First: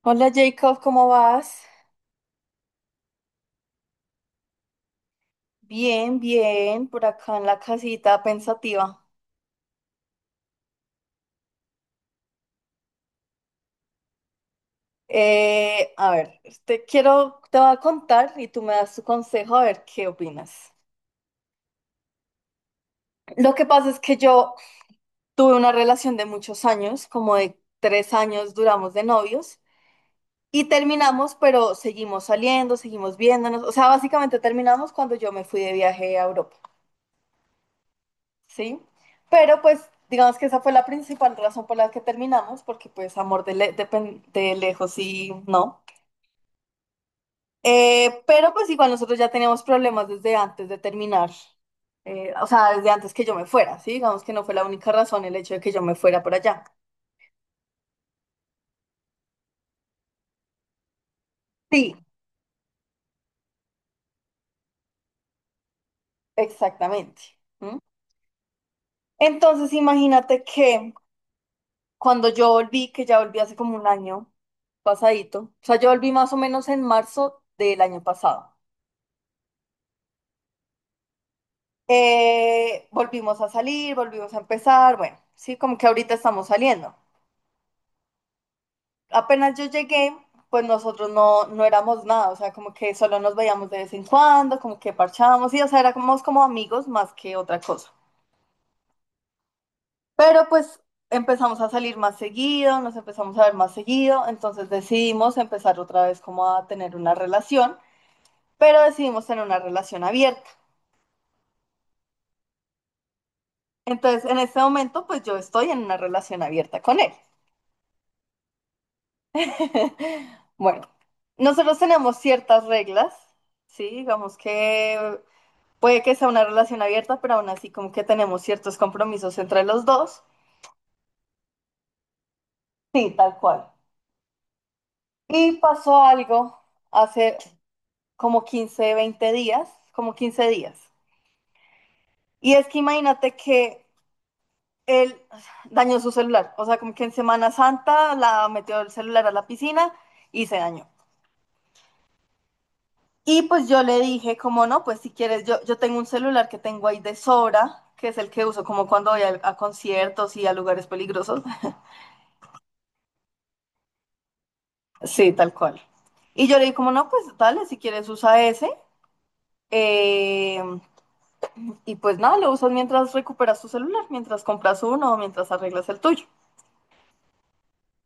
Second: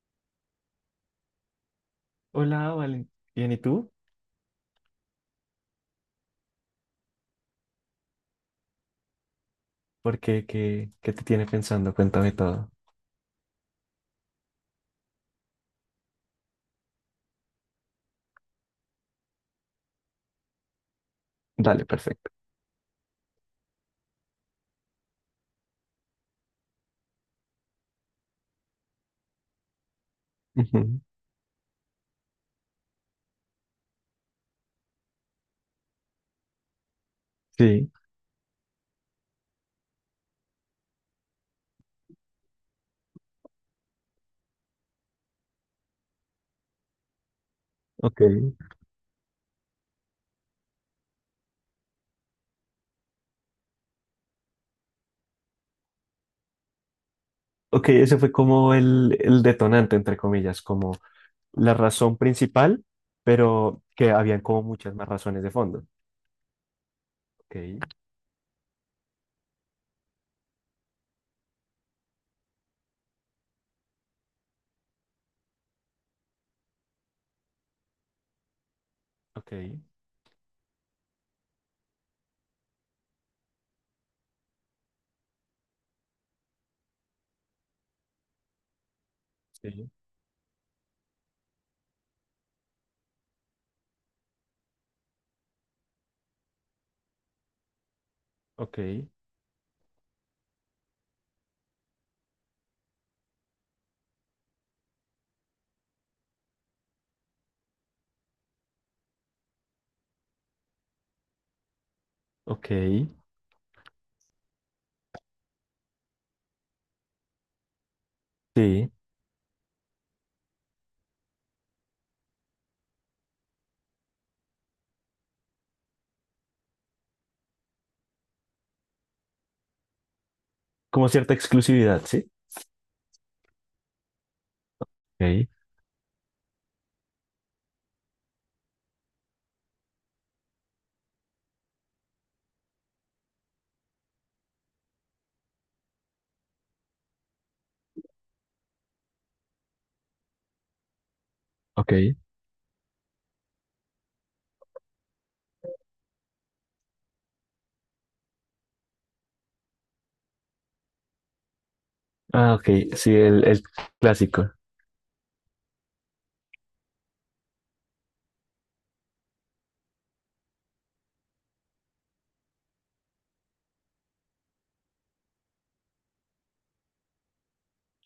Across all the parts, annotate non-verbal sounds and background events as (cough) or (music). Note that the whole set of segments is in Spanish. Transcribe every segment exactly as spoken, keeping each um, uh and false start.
Hola Jacob, ¿cómo vas? Hola, Valen. Bien, ¿y tú? Bien, bien, por acá en la casita pensativa. ¿Por qué? ¿Qué, qué te tiene pensando? Cuéntame todo. Eh, a ver, te quiero, te voy a contar y tú me das tu consejo a ver qué opinas. Dale, perfecto. Lo que pasa es que yo tuve una relación de muchos años, como de tres años duramos de novios y Ujú, terminamos, pero seguimos saliendo, seguimos viéndonos. O sea, básicamente terminamos cuando yo me fui de viaje a Europa. sí, ¿Sí? Pero pues digamos que esa fue la principal razón por la que terminamos, porque pues amor de, le- de pen- de lejos sí, no. Eh, pero ok. pues igual nosotros ya teníamos problemas desde antes de terminar. Eh, o sea, desde antes que yo me fuera, ¿sí? Digamos que no fue la única razón el hecho de que yo me fuera por allá. Ok, ese fue como el, el detonante, entre comillas, como la Sí, razón principal, pero que habían como muchas más razones de fondo. exactamente. Ok, ¿Mm? Entonces imagínate que cuando yo volví, que ya volví hace como un año pasadito, o sea, yo volví más o menos en marzo del año pasado. ok, Eh, volvimos a salir, volvimos a empezar, bueno, sí, como que ahorita estamos saliendo. Apenas yo sí, llegué, pues nosotros no, no éramos nada, o sea, como que solo nos veíamos de vez en cuando, como que parchábamos, y o sea, éramos como amigos más que otra cosa. ok, Pero pues empezamos a salir más seguido, nos empezamos a ver más seguido, entonces decidimos empezar otra vez como a tener una relación, pero decidimos tener una relación abierta. ok, Entonces, en este momento, pues yo estoy en una relación abierta con él. sí. (laughs) Bueno, nosotros tenemos ciertas reglas, ¿sí? Digamos que puede que sea una relación abierta, pero aún así como que tenemos ciertos compromisos entre los dos. Como cierta exclusividad, ¿sí? Sí, tal cual. Ok, Y pasó algo hace como quince, veinte días, como quince días. Y es que imagínate que él dañó su celular, o sea, como que en Semana Santa la metió el celular a la piscina y se dañó. ok. Y pues yo le dije, como no, pues si quieres, yo, yo tengo un celular que tengo ahí de sobra, que es el que uso como cuando voy a, a conciertos y a lugares peligrosos. (laughs) Ah, ok, sí, el, el clásico. Sí, tal cual. Y yo le dije, como no, pues dale, si quieres usa ese. eh, y pues nada, lo usas mientras recuperas tu celular, mientras compras uno o mientras arreglas el tuyo.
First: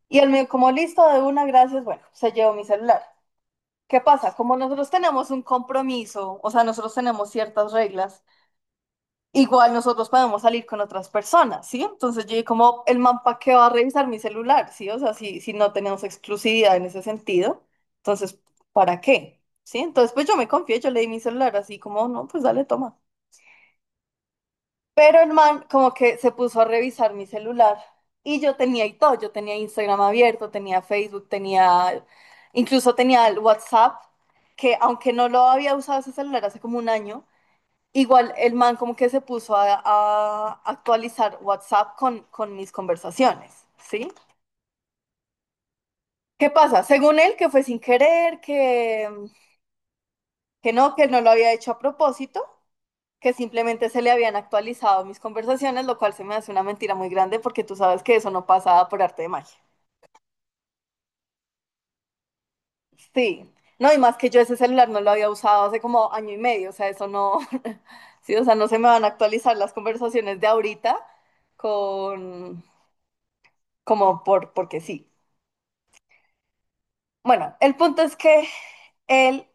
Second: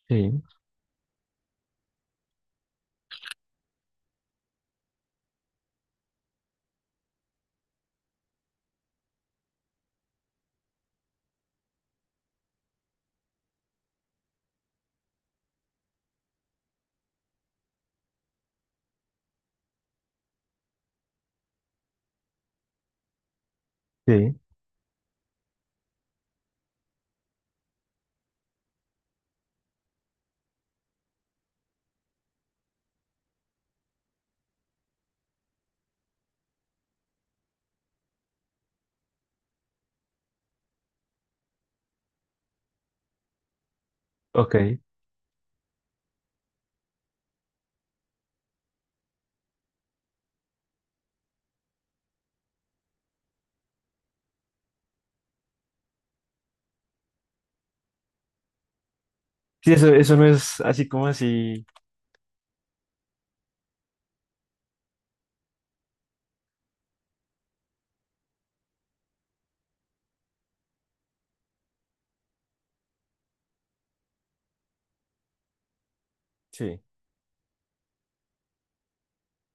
Y él me Sí, dijo, como listo, de una, gracias, bueno, se llevó mi celular. ¿Qué pasa? Como nosotros tenemos un compromiso, o sea, nosotros tenemos ciertas reglas. Igual nosotros podemos salir con otras personas, ¿sí? Entonces yo dije como, el man para qué va a revisar mi celular, ¿sí? O sea, si, si no tenemos exclusividad en ese sentido, entonces, ¿para qué? ¿Sí? Entonces, pues yo me confié, yo le di mi celular así como, no, pues dale, toma. sí, Pero el man como que se puso a revisar mi celular y yo tenía y todo, yo tenía Instagram abierto, tenía Facebook, tenía, incluso tenía el WhatsApp, que aunque no lo había usado ese celular hace como un año, igual el man como que se puso a, a actualizar WhatsApp con, con mis conversaciones, ¿sí? ok. ¿Qué pasa? Según él, que fue sin querer, que, que no, que él no lo había hecho a propósito, que simplemente se le habían actualizado mis conversaciones, lo cual se me hace una mentira muy grande porque tú sabes que eso no pasa por arte de magia. Sí, eso, eso no es así como así, Sí, no, y más que yo ese celular no lo había usado hace como año y medio, o sea, eso no. (laughs) Sí, o sea, no se me van a actualizar las conversaciones de ahorita con, como por, porque sí. sí. Bueno, el punto es que él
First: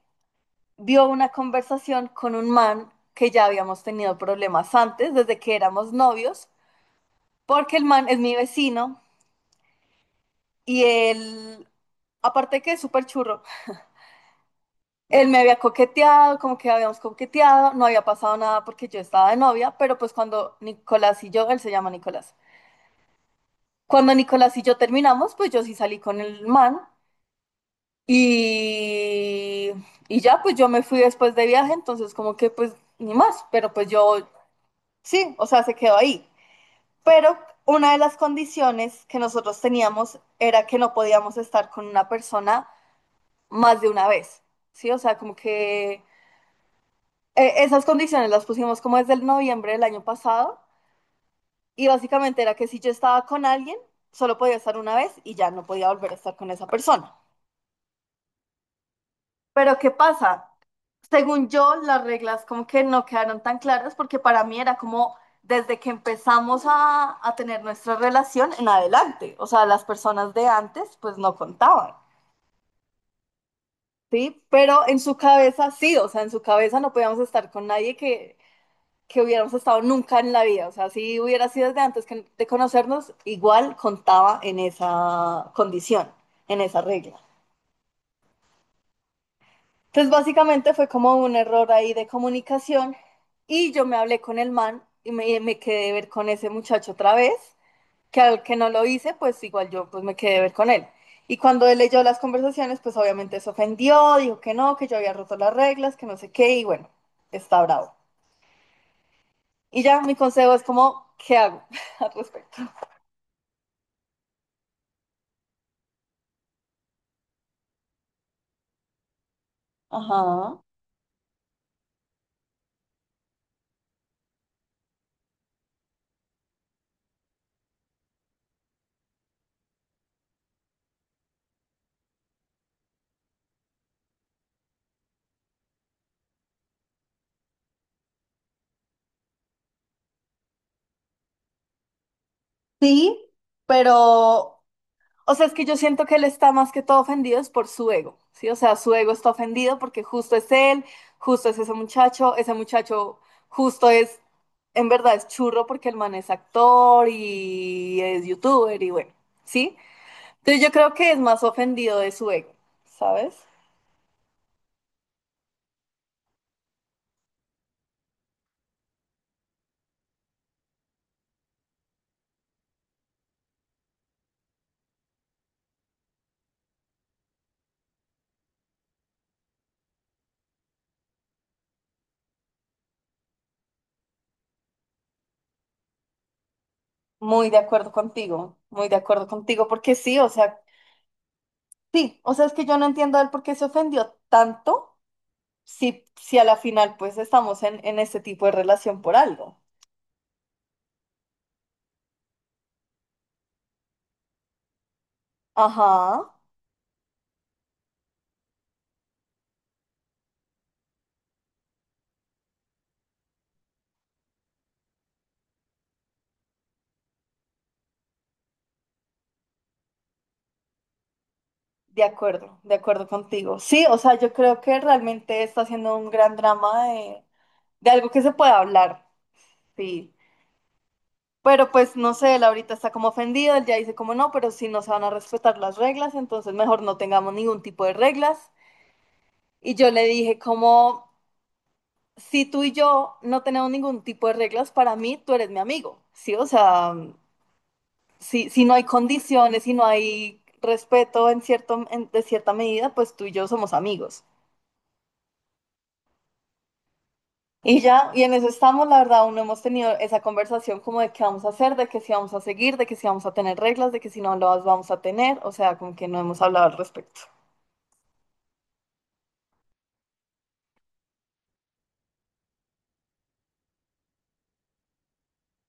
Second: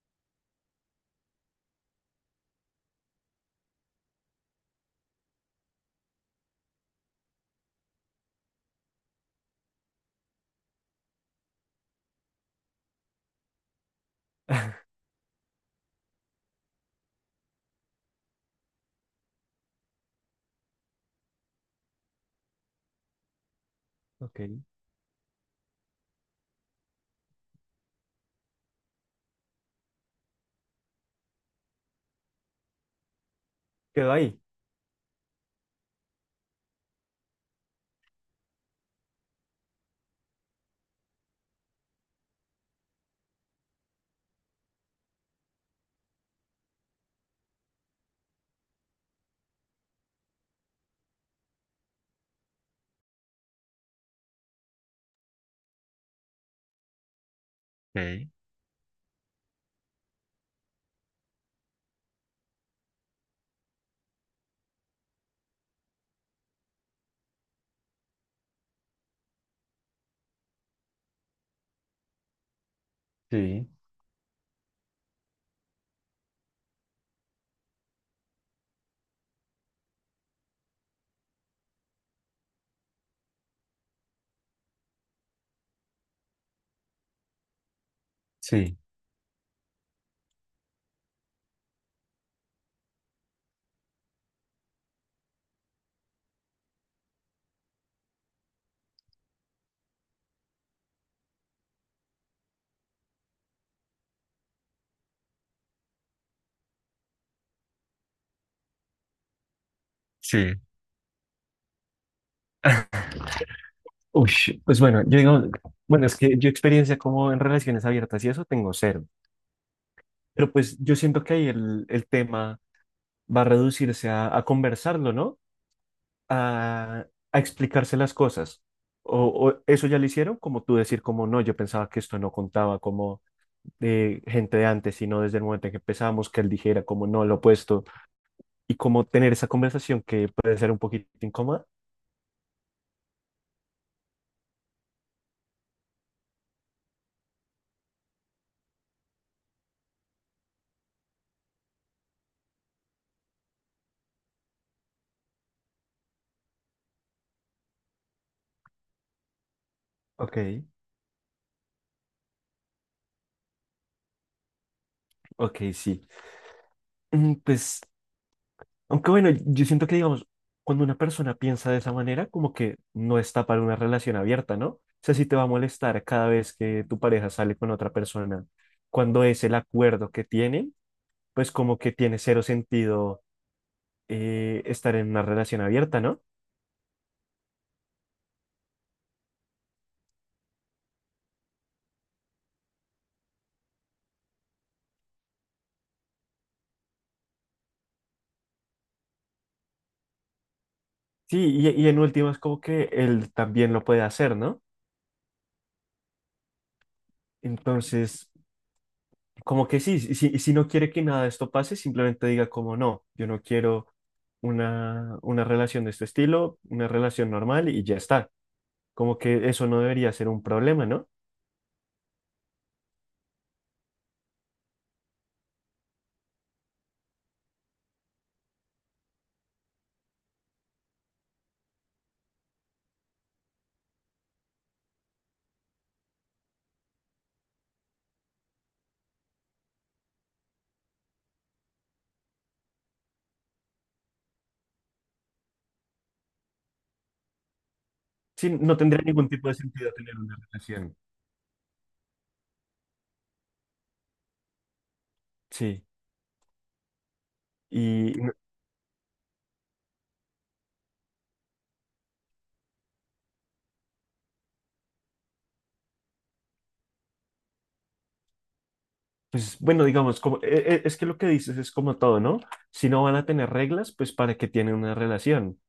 vio una conversación con un man que ya habíamos tenido problemas antes, desde que éramos novios, porque el man es mi vecino y él, aparte de que es súper churro, (laughs) él me había coqueteado, como que habíamos coqueteado, no había pasado nada porque yo estaba de novia, pero pues cuando Nicolás y yo, él se llama Nicolás, cuando Ok. Nicolás y yo terminamos, pues yo sí salí con el man. Y, y ya, pues yo me fui después de viaje, entonces como que pues ni más, pero pues Quedó yo ahí. sí, o sea, se quedó ahí. Pero una de las condiciones que nosotros teníamos era que no podíamos estar con una persona más de una vez, ¿sí? O sea, como que eh, esas condiciones las pusimos como desde el noviembre del año pasado y básicamente era que si yo estaba con alguien, solo podía estar una vez y ya no podía volver a estar con esa persona. Ok, Pero ¿qué pasa? Según yo, las reglas como que no quedaron tan claras porque para mí era como desde que empezamos a, a tener nuestra relación en adelante, o sea, las personas de antes pues no contaban, sí, ¿sí? Pero en su cabeza sí, o sea, en su cabeza no podíamos estar con nadie que que hubiéramos estado nunca en la vida, o sea, si hubiera sido desde antes que- de conocernos, igual contaba en esa condición, en esa regla. sí, Entonces, básicamente fue como un error ahí de comunicación y yo me hablé con el man y me, me quedé de ver con ese muchacho otra vez, que al que no lo hice, pues igual yo pues me quedé de ver con él. Y cuando él leyó las conversaciones, pues obviamente se ofendió, dijo que no, que yo había roto las reglas, que no sé qué, y bueno, está bravo. Y ya mi consejo sí. es como, ¿qué hago (laughs) al respecto? (laughs) Uy, pues bueno, yo digo, bueno, es que yo experiencia como en relaciones abiertas y eso tengo cero. Pero Ajá. pues yo siento que ahí el, el tema va a reducirse a, a conversarlo, ¿no? A, a explicarse las cosas. O, o eso ya lo hicieron, como tú decir, como no, yo pensaba que esto no contaba como de gente de antes, sino desde el momento en que empezamos, que él dijera como no, lo opuesto, y como tener esa conversación que puede ser un poquito incómoda. Sí, pero o sea, es que yo siento que él está más que todo ofendido es por su ego, ¿sí? O sea, su ego está ofendido porque justo es él, justo es ese muchacho, ese muchacho justo es, en verdad es churro porque el man es actor y es youtuber y bueno, ¿sí? Entonces Ok. yo creo que es más ofendido de su ego, ¿sabes? Ok, sí. Mm, Pues, aunque bueno, yo siento que, digamos, cuando una persona piensa de esa manera, como que no está para una relación abierta, ¿no? O sea, si te va a molestar cada vez que tu pareja sale con otra persona, cuando es el acuerdo que tienen, pues como que tiene cero sentido eh, estar en una relación abierta, ¿no? Muy de acuerdo contigo, muy de acuerdo contigo porque sí, o sea, sí, o sea, es que yo no entiendo a él por qué se ofendió tanto si, si a la final pues estamos en, en este tipo de relación por algo. Sí, y, y en últimas como que él también lo puede hacer, ¿no? Ajá, Entonces, como que sí, si, si no quiere que nada de esto pase, simplemente diga como no, yo no quiero una, una relación de este estilo, una relación normal y ya está. Como que eso no debería ser un problema, ¿no? de acuerdo, de acuerdo contigo. Sí, o sea, yo creo que realmente está haciendo un gran drama de, de algo que se puede hablar, sí. Pero pues no sé, él ahorita está como ofendido, él ya dice como no, pero si no se van a respetar las reglas, entonces mejor no tengamos ningún tipo de reglas. Y yo le dije como, si tú y yo no tenemos ningún tipo de reglas, para mí tú eres mi amigo, sí, o sea, mm, si, Sí, si no no hay tendría ningún tipo de condiciones, si no sentido tener una hay relación. respeto en cierto, en- de cierta medida, pues tú y yo somos amigos. Sí. Y ya, Y y en no- eso estamos, la verdad, aún no hemos tenido esa conversación como de qué vamos a hacer, de que si vamos a seguir, de que si vamos a tener reglas, de que si no las vamos a tener, o sea, como que no hemos hablado al respecto. pues bueno, digamos, como, e- e- es que lo que dices es como todo, ¿no? Si no van a tener reglas, pues para qué tienen una relación.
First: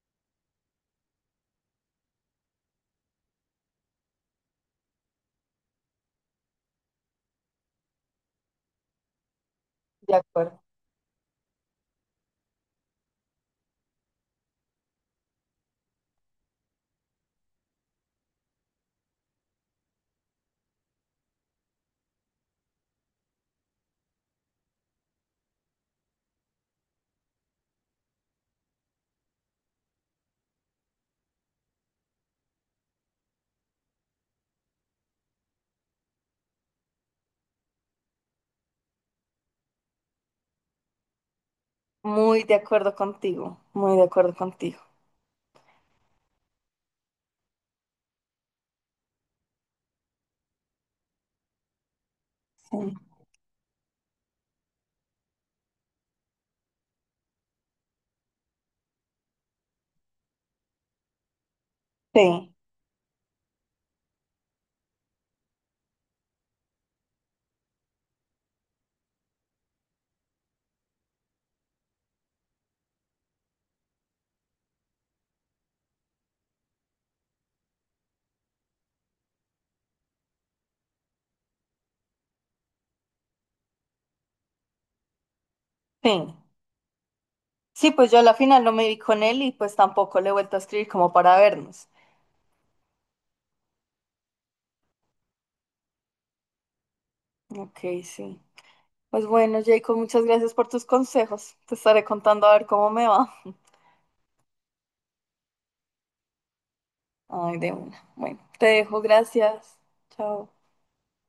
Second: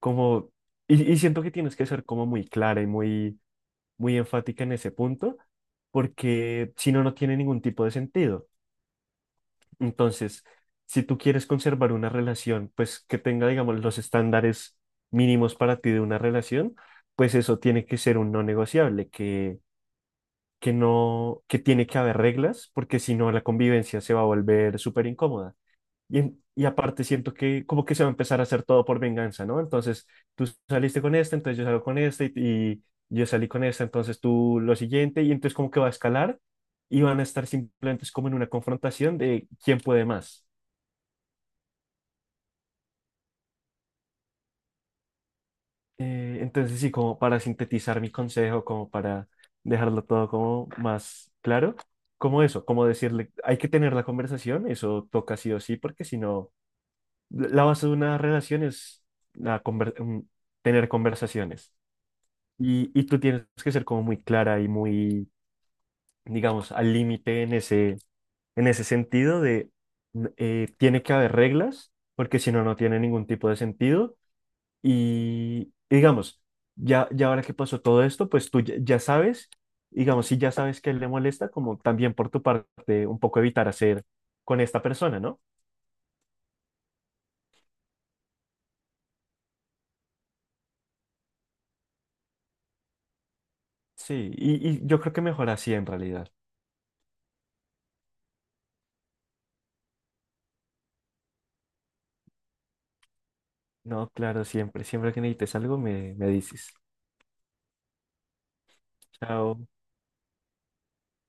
Como, y, y siento que tienes que ser como muy clara y muy muy enfática en ese punto, porque si no, no tiene ningún tipo de sentido. De Entonces, acuerdo. si tú quieres conservar una relación, pues que tenga, digamos, los estándares mínimos para ti de una relación, pues eso tiene que ser un no negociable, que, que no, que tiene que haber reglas, porque si no, la convivencia se va a volver súper incómoda. Y, en- y aparte siento que como que se va a empezar a hacer todo por venganza, ¿no? Entonces tú saliste con esta entonces yo salgo con esta y, y yo salí con esta entonces tú lo siguiente y entonces como que va a escalar y van a estar simplemente es como en una confrontación de quién puede más. Muy de acuerdo contigo, muy de acuerdo contigo. Eh, entonces sí, como para sintetizar mi consejo, como para dejarlo todo como más claro, como eso, Sí, como decirle, hay que tener la conversación, eso toca sí o sí, porque si no, la la base de una relación es la conver- un- tener conversaciones. sí. Y, y tú tienes que ser como muy clara y muy, digamos, al límite en ese, en ese sentido de mm, eh, tiene que haber reglas, porque si no, no tiene ningún tipo de sentido. Y, y digamos, ya, ya ahora que pasó todo esto, pues tú ya, ya sabes, digamos, si ya sabes que él le molesta, como también por tu parte, un poco evitar hacer con esta persona, ¿no? Sí, Sí, pues yo a la final no me vi con él y pues tampoco le he vuelto a escribir como para vernos. Sí, y, y yo creo que mejor así en realidad. Ok, sí. Pues bueno, Jacob, muchas gracias por tus consejos. Te estaré contando a ver cómo me va. No, claro, siempre, siempre que necesites algo, me, me dices. Ay, de una. Bueno, te dejo, Chao. gracias. Chao.